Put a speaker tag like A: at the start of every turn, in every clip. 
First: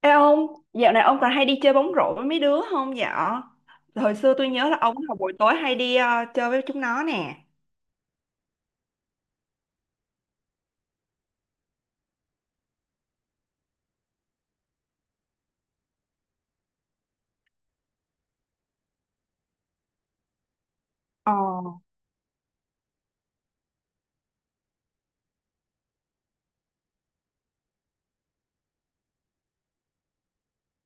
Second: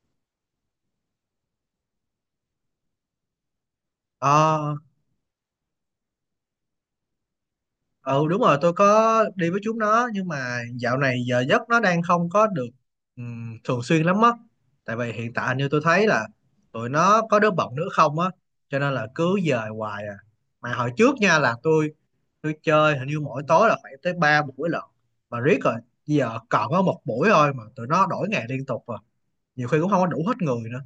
A: Ê ông, dạo này ông còn hay đi chơi bóng rổ với mấy đứa không dạ? Hồi xưa tôi nhớ
B: Ờ,
A: là ông vào buổi tối hay đi chơi với chúng nó nè.
B: ừ đúng rồi, tôi có đi với chúng nó, nhưng mà dạo này giờ giấc nó đang không có được thường xuyên lắm á. Tại vì hiện tại như tôi thấy là tụi nó có đứa bận nữa không á, cho nên là cứ dời hoài à. Mà hồi trước
A: Ồ,
B: nha là tôi chơi hình như mỗi tối là phải tới ba buổi lận, mà riết rồi giờ còn có một buổi thôi, mà tụi nó đổi ngày liên tục rồi, nhiều khi cũng không có đủ hết người nữa.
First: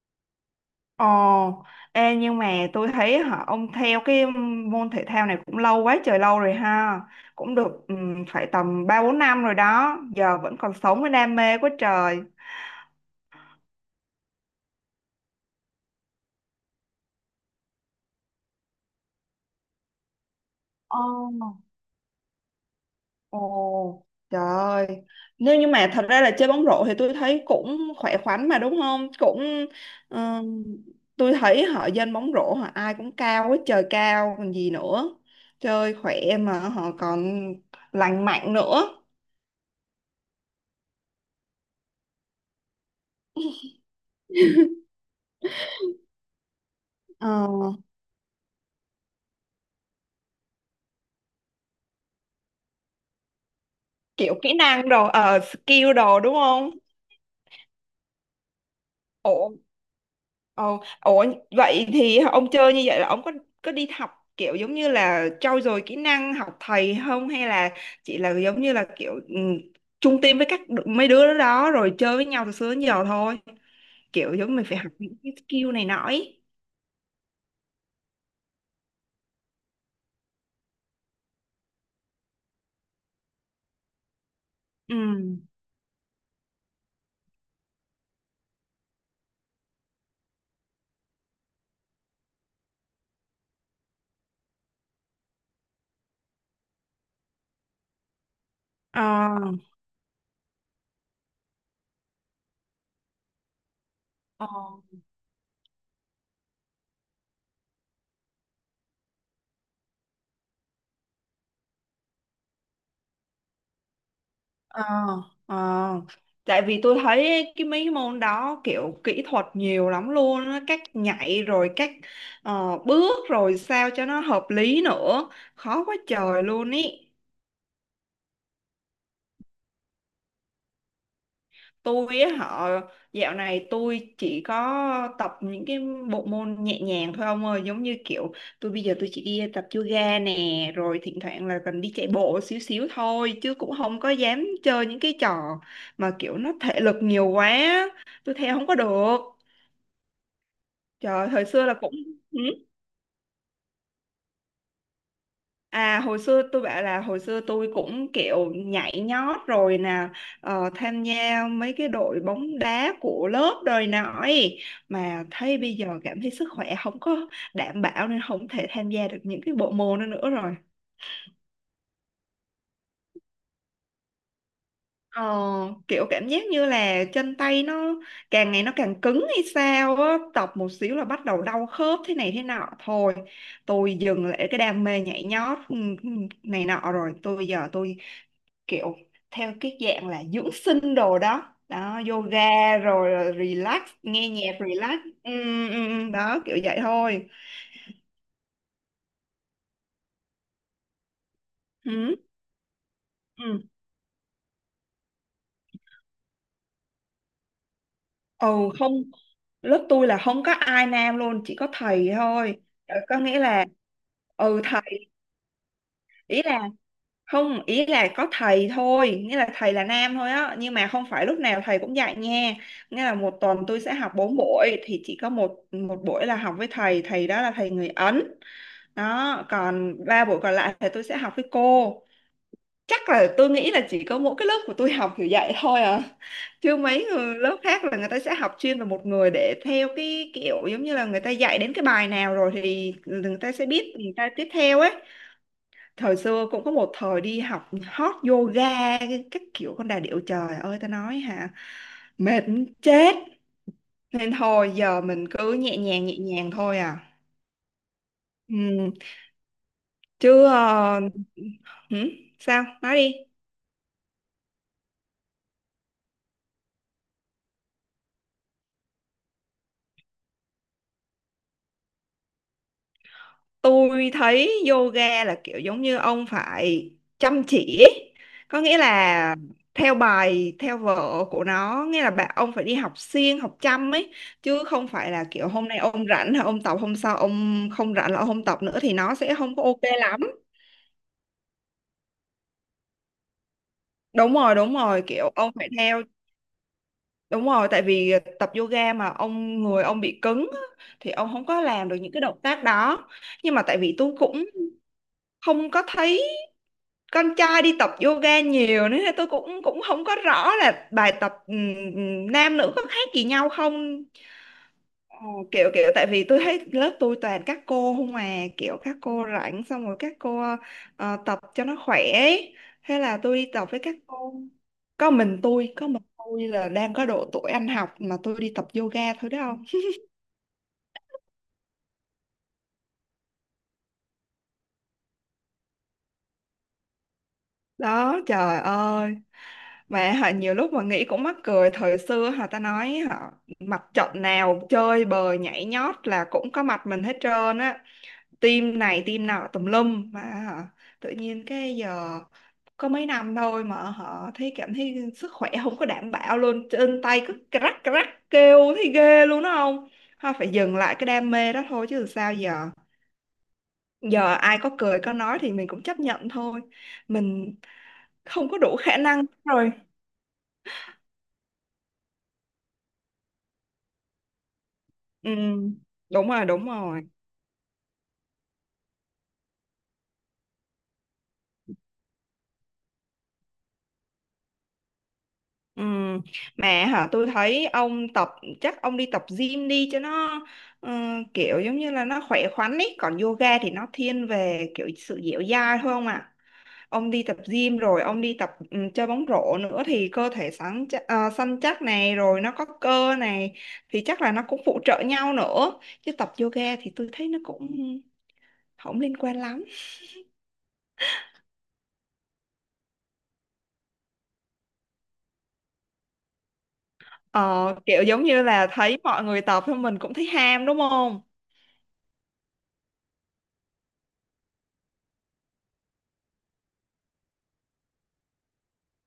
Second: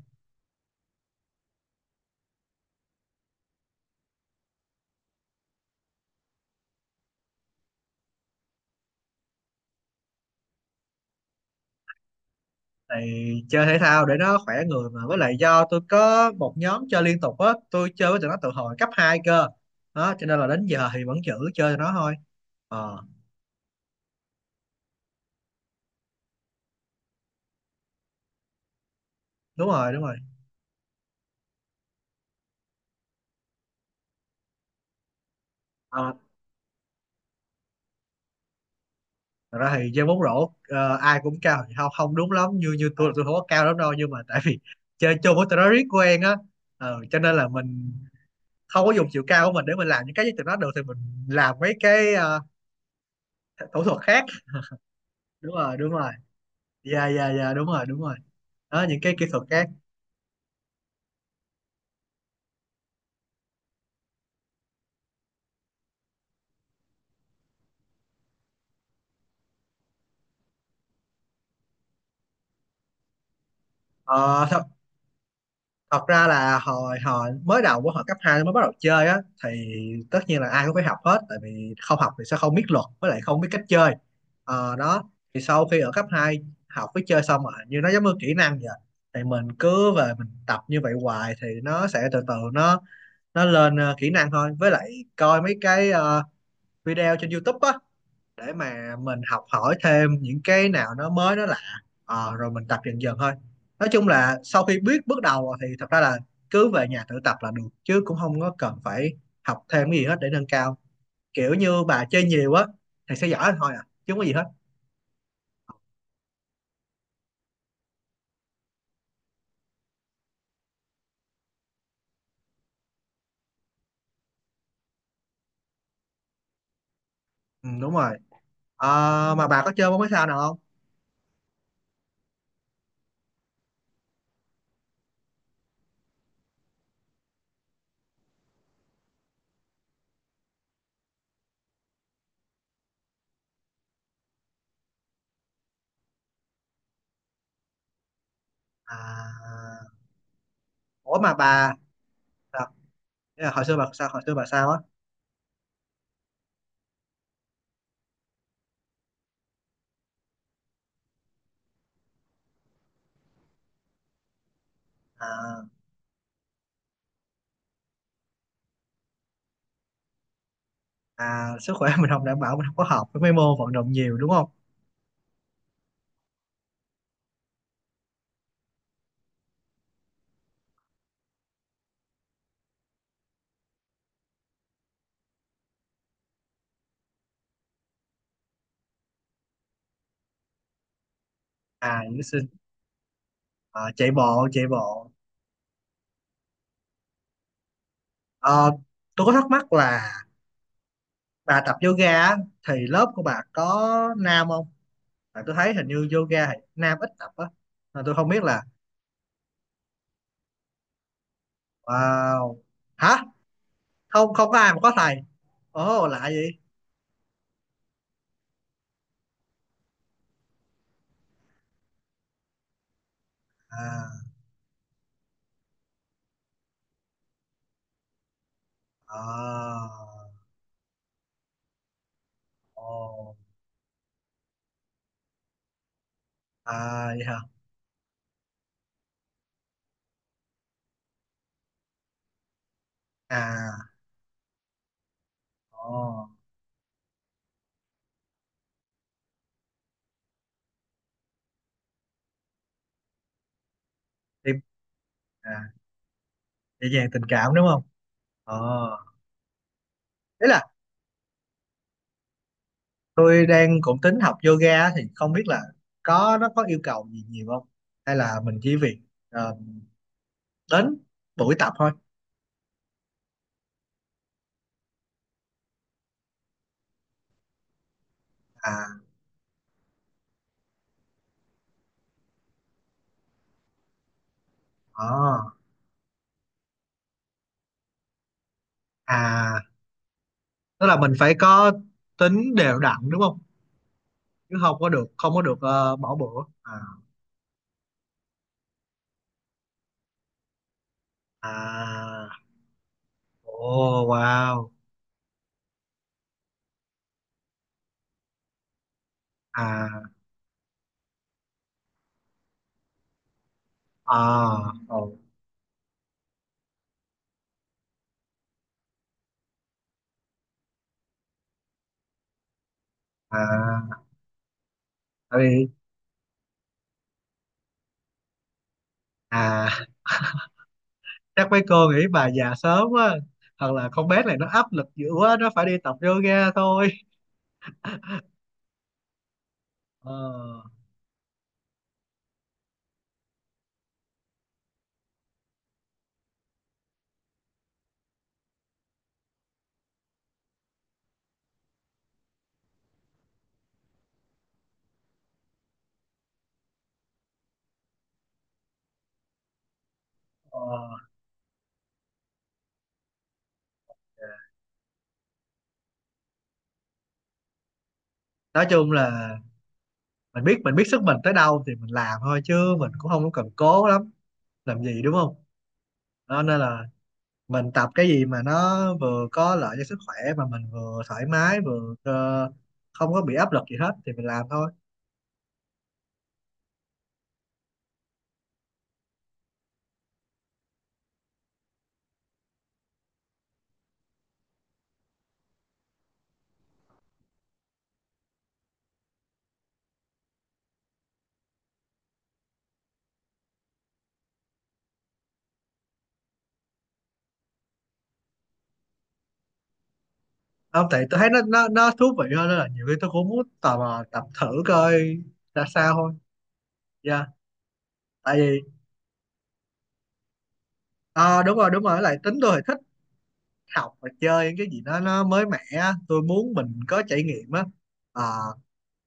A: ồ, ê nhưng mà tôi thấy hả, ông theo cái môn thể thao này cũng lâu quá trời lâu rồi ha. Cũng được phải tầm 3 4 năm rồi đó, giờ vẫn còn sống với đam mê quá trời.
B: Thì chơi thể thao để nó khỏe người, mà với lại do tôi có một nhóm chơi liên tục á, tôi chơi với tụi nó từ hồi cấp 2 cơ. Đó cho nên là đến giờ
A: Ồ.
B: thì vẫn giữ chơi tụi nó thôi. Ờ.
A: Ồ, trời ơi. Nếu như mà thật ra là chơi bóng rổ thì tôi thấy cũng khỏe khoắn mà đúng không? Cũng
B: Đúng rồi, đúng rồi.
A: ừm, tôi thấy họ dân bóng rổ họ ai cũng cao hết trời cao còn gì nữa. Chơi
B: Ờ,
A: khỏe mà họ còn lành mạnh nữa.
B: thật ra thì chơi bóng rổ ai cũng cao thì không không đúng lắm, như như tôi là tôi không có cao lắm đâu, nhưng mà tại vì chơi chung với tụi nó riết quen á. Cho nên
A: Ờ,
B: là mình không có dùng chiều cao của mình để mình làm những cái với tụi nó được, thì mình làm mấy cái thủ thuật khác.
A: kiểu kỹ năng đồ
B: Đúng rồi, đúng
A: skill
B: rồi.
A: đồ đúng không?
B: Dạ, dạ, dạ, đúng rồi, đúng rồi. Đó, những cái kỹ thuật
A: Ủa,
B: khác.
A: ồ, ủa, vậy thì ông chơi như vậy là ông có đi học kiểu giống như là trau dồi kỹ năng học thầy không hay là chỉ là giống như là kiểu chung team với mấy đứa đó rồi chơi với nhau từ xưa đến giờ thôi kiểu
B: Ờ,
A: giống
B: thật
A: mình phải học những cái skill này nọ
B: thật ra
A: ấy.
B: là hồi hồi mới đầu của hồi cấp 2 mới bắt đầu chơi á, thì tất nhiên là ai cũng phải học hết, tại vì không học thì sẽ không biết luật, với lại không biết cách chơi. Ờ,
A: Ừ.
B: đó. Thì sau khi ở cấp 2 học với chơi xong rồi, như nó giống như kỹ năng vậy, thì mình cứ về mình tập như vậy hoài thì nó sẽ từ từ nó lên kỹ năng thôi, với lại coi mấy cái video trên YouTube á, để mà mình học
A: Ờ.
B: hỏi thêm những cái nào nó mới nó lạ. Ờ, rồi mình tập dần dần thôi. Nói chung là
A: Ờ.
B: sau khi biết bước đầu thì thật ra là cứ về nhà tự tập là được, chứ cũng không có cần phải học thêm cái gì hết để nâng cao. Kiểu như bà chơi nhiều á thì sẽ giỏi thôi à, chứ không có gì hết.
A: Ờ, ờ. Tại vì tôi thấy cái mấy môn đó kiểu kỹ thuật nhiều lắm luôn á, cách nhảy rồi cách bước rồi sao cho nó hợp lý nữa, khó quá trời luôn ý.
B: Ừ, đúng rồi. Ờ, mà bà có chơi bóng mấy sao nào không?
A: Tôi á họ dạo này tôi chỉ có tập những cái bộ môn nhẹ nhàng thôi ông ơi giống như kiểu tôi bây giờ tôi chỉ đi tập yoga nè rồi thỉnh thoảng là cần đi chạy bộ xíu xíu thôi chứ cũng không có dám chơi những cái trò mà kiểu nó thể lực nhiều quá tôi theo không có được.
B: À, ủa
A: Trời
B: mà
A: thời xưa
B: bà
A: là cũng ừ,
B: sao? Ý là hồi xưa bà sao, hồi xưa bà sao á.
A: à hồi xưa tôi bảo là hồi xưa tôi cũng kiểu nhảy nhót rồi nè, tham gia mấy cái đội bóng đá của lớp đời nọ ấy. Mà thấy
B: à,
A: bây giờ cảm thấy sức khỏe không có đảm bảo nên không thể tham gia được những cái bộ môn đó nữa rồi,
B: À, sức khỏe mình không đảm bảo, mình không có hợp với mấy môn vận động nhiều đúng không.
A: ờ, kiểu cảm giác như là chân tay nó càng ngày nó càng cứng hay sao á tập một xíu là bắt đầu đau khớp thế này thế nọ thôi tôi dừng lại cái đam mê nhảy nhót ừ, ừ, này nọ rồi tôi bây giờ tôi kiểu theo cái dạng là dưỡng sinh đồ đó đó
B: À.
A: yoga rồi relax
B: Ờ, chạy
A: nghe
B: bộ,
A: nhạc
B: chạy
A: relax
B: bộ.
A: ừ, ừ, ừ, đó kiểu vậy thôi.
B: Ờ, tôi có thắc mắc là bà tập
A: Ừ.
B: yoga á, thì lớp của bà
A: Ừ.
B: có nam không? Tại tôi thấy hình như yoga thì nam ít tập á, mà tôi không biết
A: Ừ,
B: là.
A: không, lớp tôi là không có ai nam luôn chỉ có thầy
B: Wow.
A: thôi. Ờ, có
B: Hả?
A: nghĩa là
B: Không, không có
A: ừ
B: ai mà có
A: thầy,
B: thầy? Ồ, lạ
A: ý
B: vậy.
A: là không, ý là có thầy thôi nghĩa là thầy là nam thôi á nhưng mà không phải lúc nào thầy cũng dạy nha nghĩa là một tuần tôi sẽ học
B: À.
A: 4 buổi thì chỉ có một một buổi là học với thầy thầy đó là thầy người Ấn, đó
B: Ờ.
A: còn 3 buổi còn lại thì tôi sẽ học với cô.
B: Ồ.
A: Chắc là tôi nghĩ là chỉ có mỗi cái lớp của tôi học kiểu vậy thôi à chứ mấy
B: À, vậy
A: người
B: hả.
A: lớp khác là người ta sẽ học chuyên về một người để theo cái kiểu giống như là người ta dạy đến cái bài nào rồi thì người ta sẽ
B: À.
A: biết người ta tiếp theo ấy.
B: Ồ.
A: Thời xưa cũng có một thời đi học hot yoga các kiểu con đà điểu trời ơi ta nói hả mệt muốn chết nên
B: Tiếp.
A: thôi giờ mình cứ
B: À,
A: nhẹ nhàng thôi
B: dễ
A: à.
B: dàng tình cảm đúng không.
A: Ừ.
B: ờ
A: Chứ
B: Thế là
A: hử? Sao nói đi.
B: tôi đang cũng tính học yoga thì không biết là nó có yêu cầu gì nhiều không, hay là mình chỉ việc ờ, đến buổi tập thôi.
A: Tôi thấy yoga là kiểu giống như ông phải chăm chỉ có nghĩa
B: à
A: là theo bài theo vở của nó nghĩa là bạn ông phải đi học siêng học chăm ấy chứ không phải là kiểu
B: à,
A: hôm nay ông rảnh là ông tập hôm sau ông không rảnh là ông không tập nữa thì nó sẽ không
B: À,
A: có ok lắm.
B: tức là mình phải có tính đều đặn đúng không?
A: Đúng rồi,
B: Chứ
A: đúng
B: không có
A: rồi,
B: được
A: kiểu
B: không có
A: ông
B: được
A: phải
B: ờ,
A: theo.
B: bỏ bữa à.
A: Đúng rồi tại vì tập yoga mà ông người ông bị cứng á, thì ông không có làm được những
B: À.
A: cái động tác đó nhưng mà tại vì
B: Oh
A: tôi cũng
B: wow.
A: không có thấy con trai đi tập yoga nhiều nữa tôi cũng cũng không
B: à
A: có rõ là bài tập nam nữ có khác gì nhau không.
B: à oh.
A: Ờ, kiểu kiểu tại vì tôi thấy lớp tôi toàn các cô không mà kiểu các cô rảnh xong rồi các cô tập cho nó khỏe ấy. Thế là tôi đi tập với các
B: À,
A: cô, có mình
B: tại vì.
A: tôi có mình tôi là đang có độ tuổi ăn học mà tôi đi tập yoga thôi đó không.
B: À, chắc mấy cô nghĩ bà già sớm quá, hoặc là con bé này nó áp lực dữ quá nó phải đi tập yoga thôi.
A: Đó, trời ơi.
B: Ờ,
A: Và họ nhiều lúc mà nghĩ cũng mắc cười thời xưa họ ta nói họ mặt trận nào chơi bời nhảy nhót là cũng có mặt mình hết trơn á team này team nọ tùm lum mà họ, tự nhiên cái giờ có mấy năm thôi mà họ thấy cảm thấy sức khỏe không có đảm bảo luôn chân tay cứ crack crack kêu thấy ghê luôn đó không họ phải
B: ờ.
A: dừng lại cái đam mê đó thôi chứ sao giờ, giờ ai có cười có nói thì mình cũng chấp nhận thôi mình không có
B: Nói
A: đủ
B: chung
A: khả năng
B: là
A: rồi.
B: mình biết sức mình tới đâu thì mình làm thôi, chứ mình cũng không có cần cố lắm làm gì đúng
A: Ừ,
B: không.
A: đúng
B: Đó,
A: rồi,
B: nên
A: đúng
B: là
A: rồi.
B: mình tập cái gì mà nó vừa có lợi cho sức khỏe, mà mình vừa thoải mái vừa không có bị áp lực gì hết, thì mình làm thôi.
A: Ừ, mẹ hả tôi thấy ông tập chắc ông đi tập gym đi cho nó ờ, kiểu giống như là nó khỏe khoắn ý còn yoga thì nó thiên về kiểu sự dẻo dai thôi không ạ, ông đi tập gym rồi ông đi tập ừ, chơi bóng rổ nữa thì cơ thể sáng chắc, săn chắc này rồi nó có cơ này thì chắc là nó cũng phụ trợ nhau nữa chứ tập yoga thì tôi thấy nó cũng không liên quan lắm.
B: Không, tại tôi thấy nó thú vị hơn, nên là nhiều khi tôi cũng muốn tò mò tập thử coi ra sao thôi. Dạ.
A: Ờ, kiểu giống
B: Tại
A: như
B: vì
A: là thấy mọi người tập thôi mình cũng thấy ham đúng không.
B: ờ, đúng rồi, đúng rồi. Với lại tính tôi thì thích học và chơi những cái gì đó nó mới mẻ á. Tôi muốn mình có trải nghiệm á. Ờ,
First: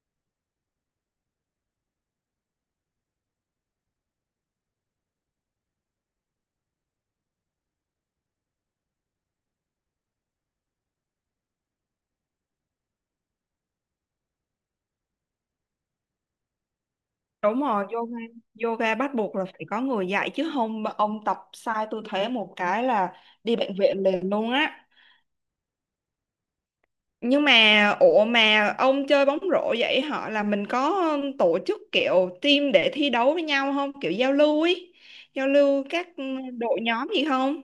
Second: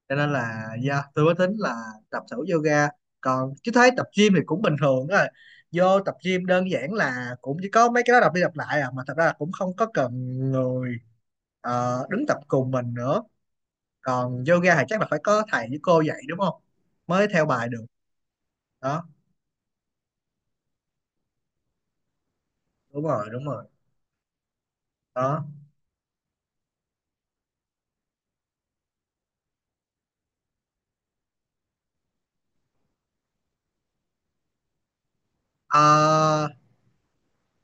B: cho nên là yeah, tôi mới tính là tập thử yoga. Còn chứ thấy tập gym thì cũng bình thường thôi, vô tập gym đơn giản là cũng chỉ có mấy cái đó đọc đi đọc lại à, mà thật ra là cũng không có cần người đứng tập cùng mình nữa. Còn yoga thì chắc là phải có thầy với cô dạy đúng không, mới theo
A: Đúng
B: bài được.
A: rồi, yoga, yoga
B: Đó,
A: bắt buộc là phải có người dạy chứ không mà ông tập sai tư thế một cái
B: đúng
A: là
B: rồi, đúng
A: đi
B: rồi,
A: bệnh viện liền luôn á.
B: đó.
A: Nhưng mà ủa mà ông chơi bóng rổ vậy họ là mình có tổ chức kiểu team để thi đấu với nhau không? Kiểu giao lưu ý, giao lưu các
B: Ờ,
A: đội nhóm gì không?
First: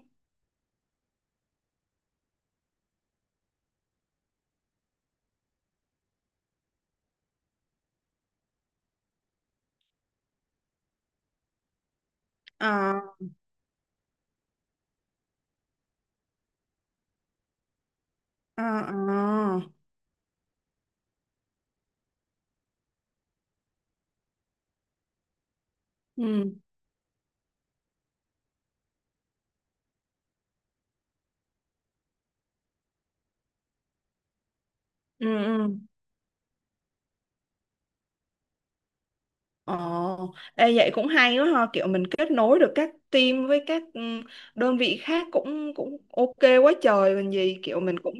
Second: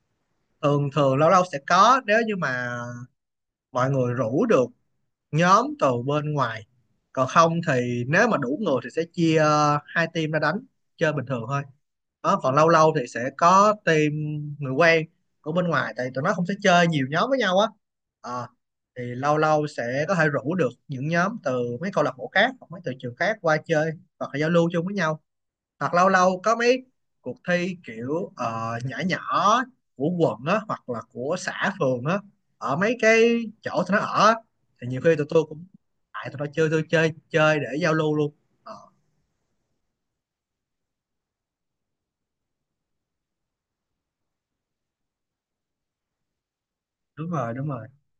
B: thường thường lâu lâu sẽ có, nếu như mà mọi người rủ được nhóm từ bên ngoài. Còn không thì nếu mà đủ người thì sẽ chia hai team ra đánh chơi bình thường thôi. Đó, còn lâu lâu thì
A: Ờ,
B: sẽ có team người quen của bên ngoài, tại tụi nó không sẽ chơi nhiều nhóm với nhau á. Ờ,
A: ờ,
B: thì lâu
A: ờ.
B: lâu sẽ có thể rủ được những nhóm từ mấy câu lạc bộ khác, hoặc mấy từ trường khác qua chơi, hoặc là giao lưu chung với nhau, hoặc lâu lâu
A: Ừ,
B: có mấy cuộc thi kiểu nhỏ nhỏ của quận á, hoặc là của xã phường á, ở mấy cái chỗ tụi nó ở á, thì nhiều khi tụi
A: ừ,
B: tôi cũng
A: ừ.
B: tại tụi nó chơi, tôi chơi chơi để giao lưu luôn. Ờ,
A: Ồ, ê, vậy cũng hay quá ha, kiểu mình kết nối được các team với các đơn vị khác cũng cũng ok quá trời
B: đúng
A: còn
B: rồi,
A: gì,
B: đúng
A: kiểu
B: rồi.
A: mình cũng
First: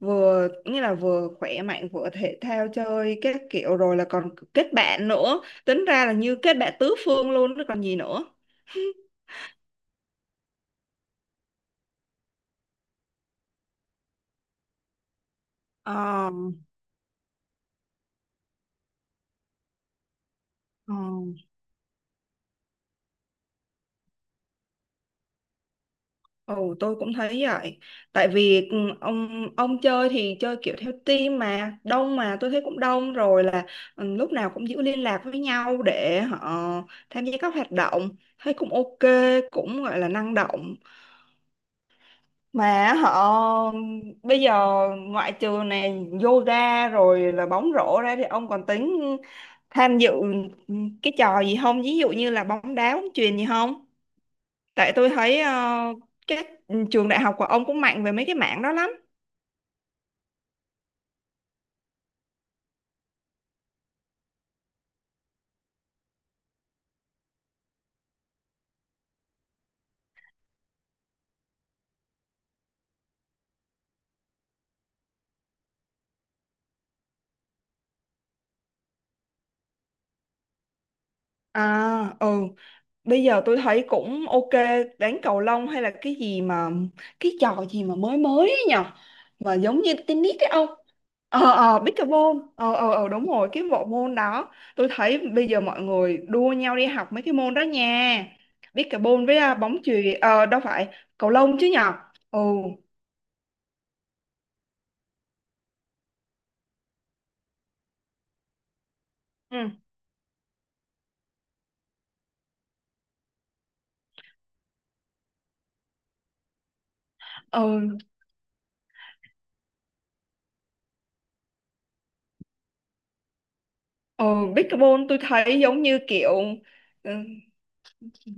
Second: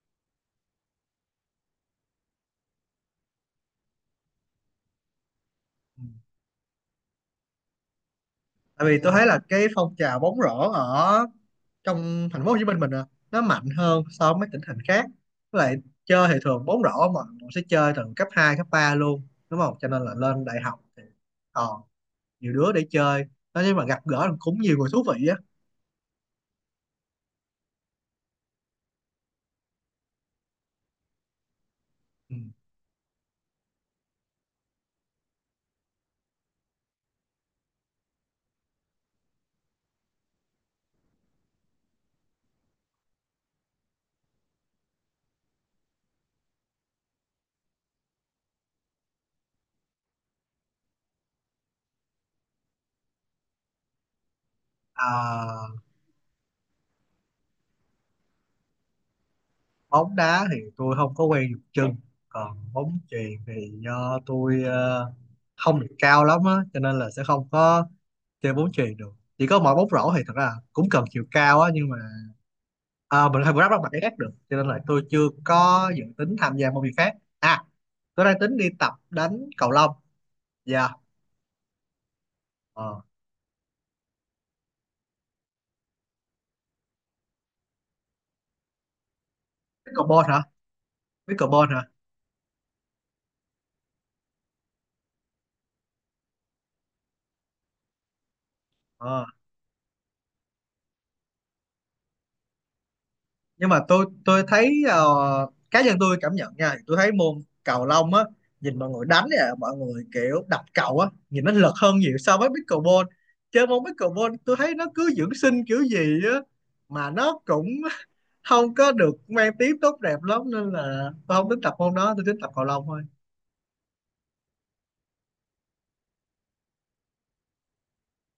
A: vừa như là vừa khỏe mạnh vừa thể thao chơi các kiểu rồi là còn kết bạn nữa, tính
B: Ừ.
A: ra là như kết bạn tứ phương luôn chứ còn gì nữa.
B: Tại vì tôi thấy là cái phong trào bóng rổ ở trong thành phố Hồ Chí Minh mình à, nó mạnh hơn so với mấy tỉnh thành khác, với lại chơi
A: Ờ,
B: thì thường bóng rổ mà mình sẽ chơi từ cấp 2 cấp 3 luôn đúng không, cho nên là lên đại học
A: ờ.
B: thì ờ nhiều đứa để chơi. Nói chung là gặp gỡ cũng nhiều người thú vị á.
A: Ừ, tôi cũng thấy vậy. Tại vì ừ, ông chơi thì chơi kiểu theo team mà đông
B: Ừ.
A: mà tôi thấy cũng đông rồi là ừ, lúc nào cũng giữ liên lạc với nhau để họ tham gia các hoạt động thấy cũng ok cũng gọi là năng động mà họ bây giờ ngoại trừ này yoga rồi là bóng rổ ra thì ông còn tính tham dự cái trò gì không ví dụ như là bóng đá bóng chuyền gì không? Tại tôi thấy
B: À,
A: các trường đại học của ông cũng mạnh về mấy cái mảng đó lắm.
B: bóng đá thì tôi không có quen dùng chân, còn bóng chuyền thì do tôi không được cao lắm á, cho nên là sẽ không có chơi bóng chuyền được. Chỉ có mỗi bóng rổ thì thật ra cũng cần chiều cao á, nhưng mà à, mình không có đáp mặt cái khác được, cho nên là tôi chưa có dự tính tham gia môn việc khác. À, tôi đang tính đi tập đánh cầu lông. Dạ.
A: À, ừ,
B: ờ
A: bây giờ tôi thấy cũng ok đánh cầu lông hay là cái gì mà cái trò gì mà mới mới ấy nhở mà giống như
B: Pickleball
A: tennis
B: hả?
A: ấy ông. Ờ,
B: Pickleball
A: ờ,
B: hả?
A: pickleball, ờ, ờ, ờ, đúng rồi cái bộ môn đó tôi thấy bây giờ mọi người đua nhau đi học mấy cái môn đó nha
B: ờ
A: pickleball với à, bóng chuyền đâu phải cầu lông chứ nhở. Ừ.
B: nhưng mà tôi thấy cá nhân tôi cảm nhận nha, tôi thấy môn cầu lông á, nhìn mọi người đánh nè,
A: Ừ.
B: mọi người kiểu đập cầu á, nhìn nó lật hơn nhiều so với pickleball. Chơi môn pickleball tôi thấy nó cứ dưỡng sinh kiểu gì á, mà nó cũng
A: Ừ.
B: không có được mang tiếng tốt đẹp lắm, nên là tôi không tính tập môn đó, tôi tính tập cầu lông thôi.
A: Ừ, pickleball tôi thấy giống như kiểu ừ,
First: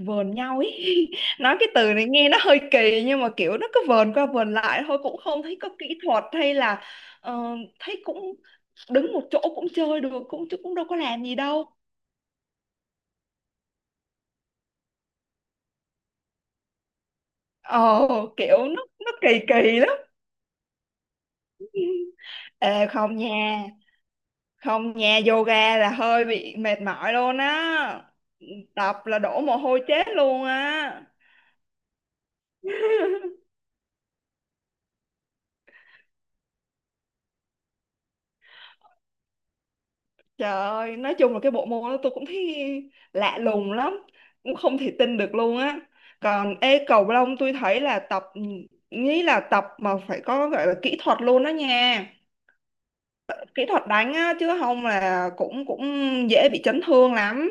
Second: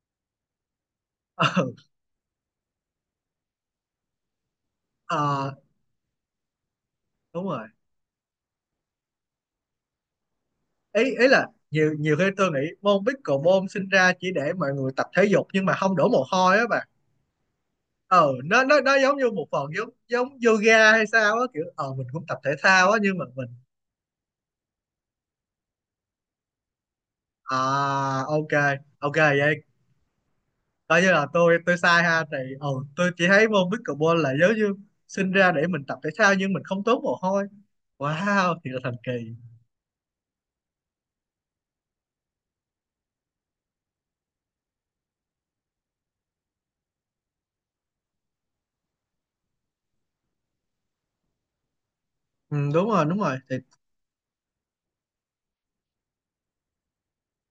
A: vờn nhau ý. Nói cái
B: Ừ,
A: từ này nghe nó hơi kỳ nhưng mà kiểu nó cứ vờn qua vờn lại thôi cũng không
B: ờ,
A: thấy có kỹ thuật hay là
B: đúng
A: ờ,
B: rồi.
A: thấy cũng đứng một chỗ cũng chơi được cũng chứ cũng đâu có
B: ý
A: làm
B: ý
A: gì
B: là
A: đâu.
B: nhiều nhiều khi tôi nghĩ môn pickleball sinh ra chỉ để mọi người tập thể dục nhưng mà không đổ mồ hôi á bà.
A: ờ
B: ờ
A: Kiểu
B: nó nó nó
A: nó
B: giống như
A: kỳ
B: một phần
A: kỳ
B: giống
A: lắm.
B: giống yoga hay sao á, kiểu mình cũng tập thể
A: Ê,
B: thao á
A: không
B: nhưng mà mình.
A: nha, không nha yoga là hơi bị mệt mỏi luôn á
B: À, ok.
A: tập
B: Ok
A: là đổ mồ
B: vậy,
A: hôi chết luôn á.
B: coi như là tôi sai ha thì tôi chỉ thấy môn pickleball là giống như sinh ra để mình tập thể thao nhưng mình không tốn mồ hôi. Wow, thì là thần kỳ.
A: Trời ơi, nói chung là cái bộ môn đó tôi cũng thấy lạ lùng lắm, cũng không thể tin được luôn á. Còn ê cầu lông tôi thấy là tập nghĩ là tập mà phải có gọi là kỹ thuật luôn đó nha.
B: Ừ, đúng rồi, đúng rồi, thì
A: Kỹ thuật đánh á chứ không là cũng cũng dễ bị chấn thương lắm.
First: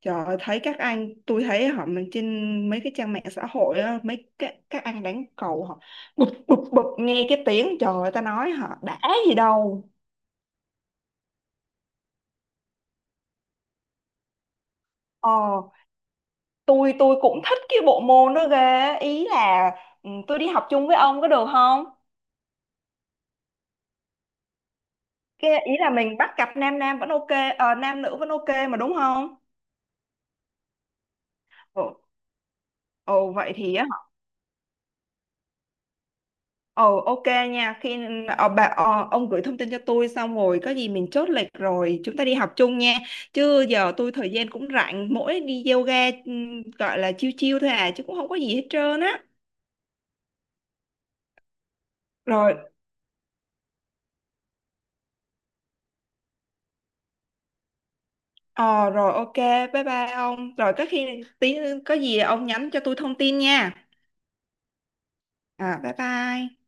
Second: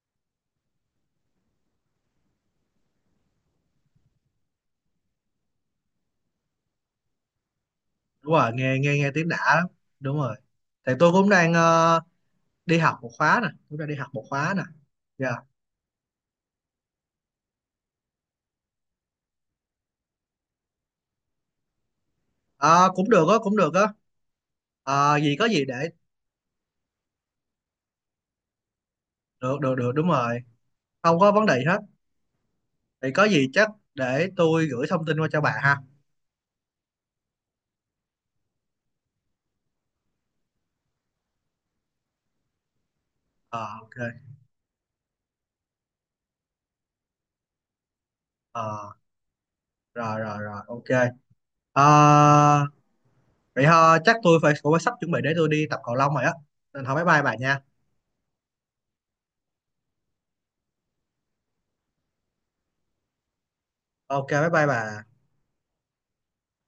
A: Trời ơi, thấy các anh tôi thấy họ mình trên mấy cái trang mạng xã hội á, mấy các anh đánh cầu họ bụp bụp bụp nghe cái tiếng trời ơi ta
B: đúng rồi.
A: nói họ
B: nghe nghe
A: đã
B: nghe tiếng
A: gì
B: đã lắm,
A: đâu.
B: đúng rồi, thì tôi cũng đang đi học một khóa nè, cũng đang đi học một khóa nè dạ
A: Ờ, tôi cũng thích cái bộ môn đó ghê ý là ừ, tôi đi học chung với ông có được không
B: Ờ, cũng được á, cũng được á. Ờ, gì có
A: cái
B: gì
A: ý
B: để.
A: là mình bắt cặp nam nam vẫn ok, nam nữ vẫn ok mà đúng không.
B: Được, được, được, đúng rồi, không có vấn đề gì hết.
A: Ồ.
B: Thì có
A: Ồ,
B: gì
A: vậy
B: chắc
A: thì á hả?
B: để tôi gửi thông tin qua cho bạn ha.
A: Ồ, ok. Nha khi ông gửi thông tin cho tôi xong rồi có gì mình chốt lịch rồi chúng ta đi học chung nha chứ
B: Ờ,
A: giờ
B: ok.
A: tôi thời gian cũng rảnh mỗi đi yoga ừ, gọi là chiêu chiêu thôi à chứ cũng không có gì hết
B: Ờ,
A: trơn á.
B: rồi, rồi, rồi, ok. ờ
A: Rồi.
B: Vậy thôi chắc tôi phải cũng phải sắp chuẩn bị để tôi đi tập cầu lông rồi á, nên thôi bye bye bà nha.
A: Ờ, rồi ok bye bye ông rồi có khi tí có gì ông nhắn cho tôi thông tin nha.
B: Ok, bye bye bà.
A: À, bye bye.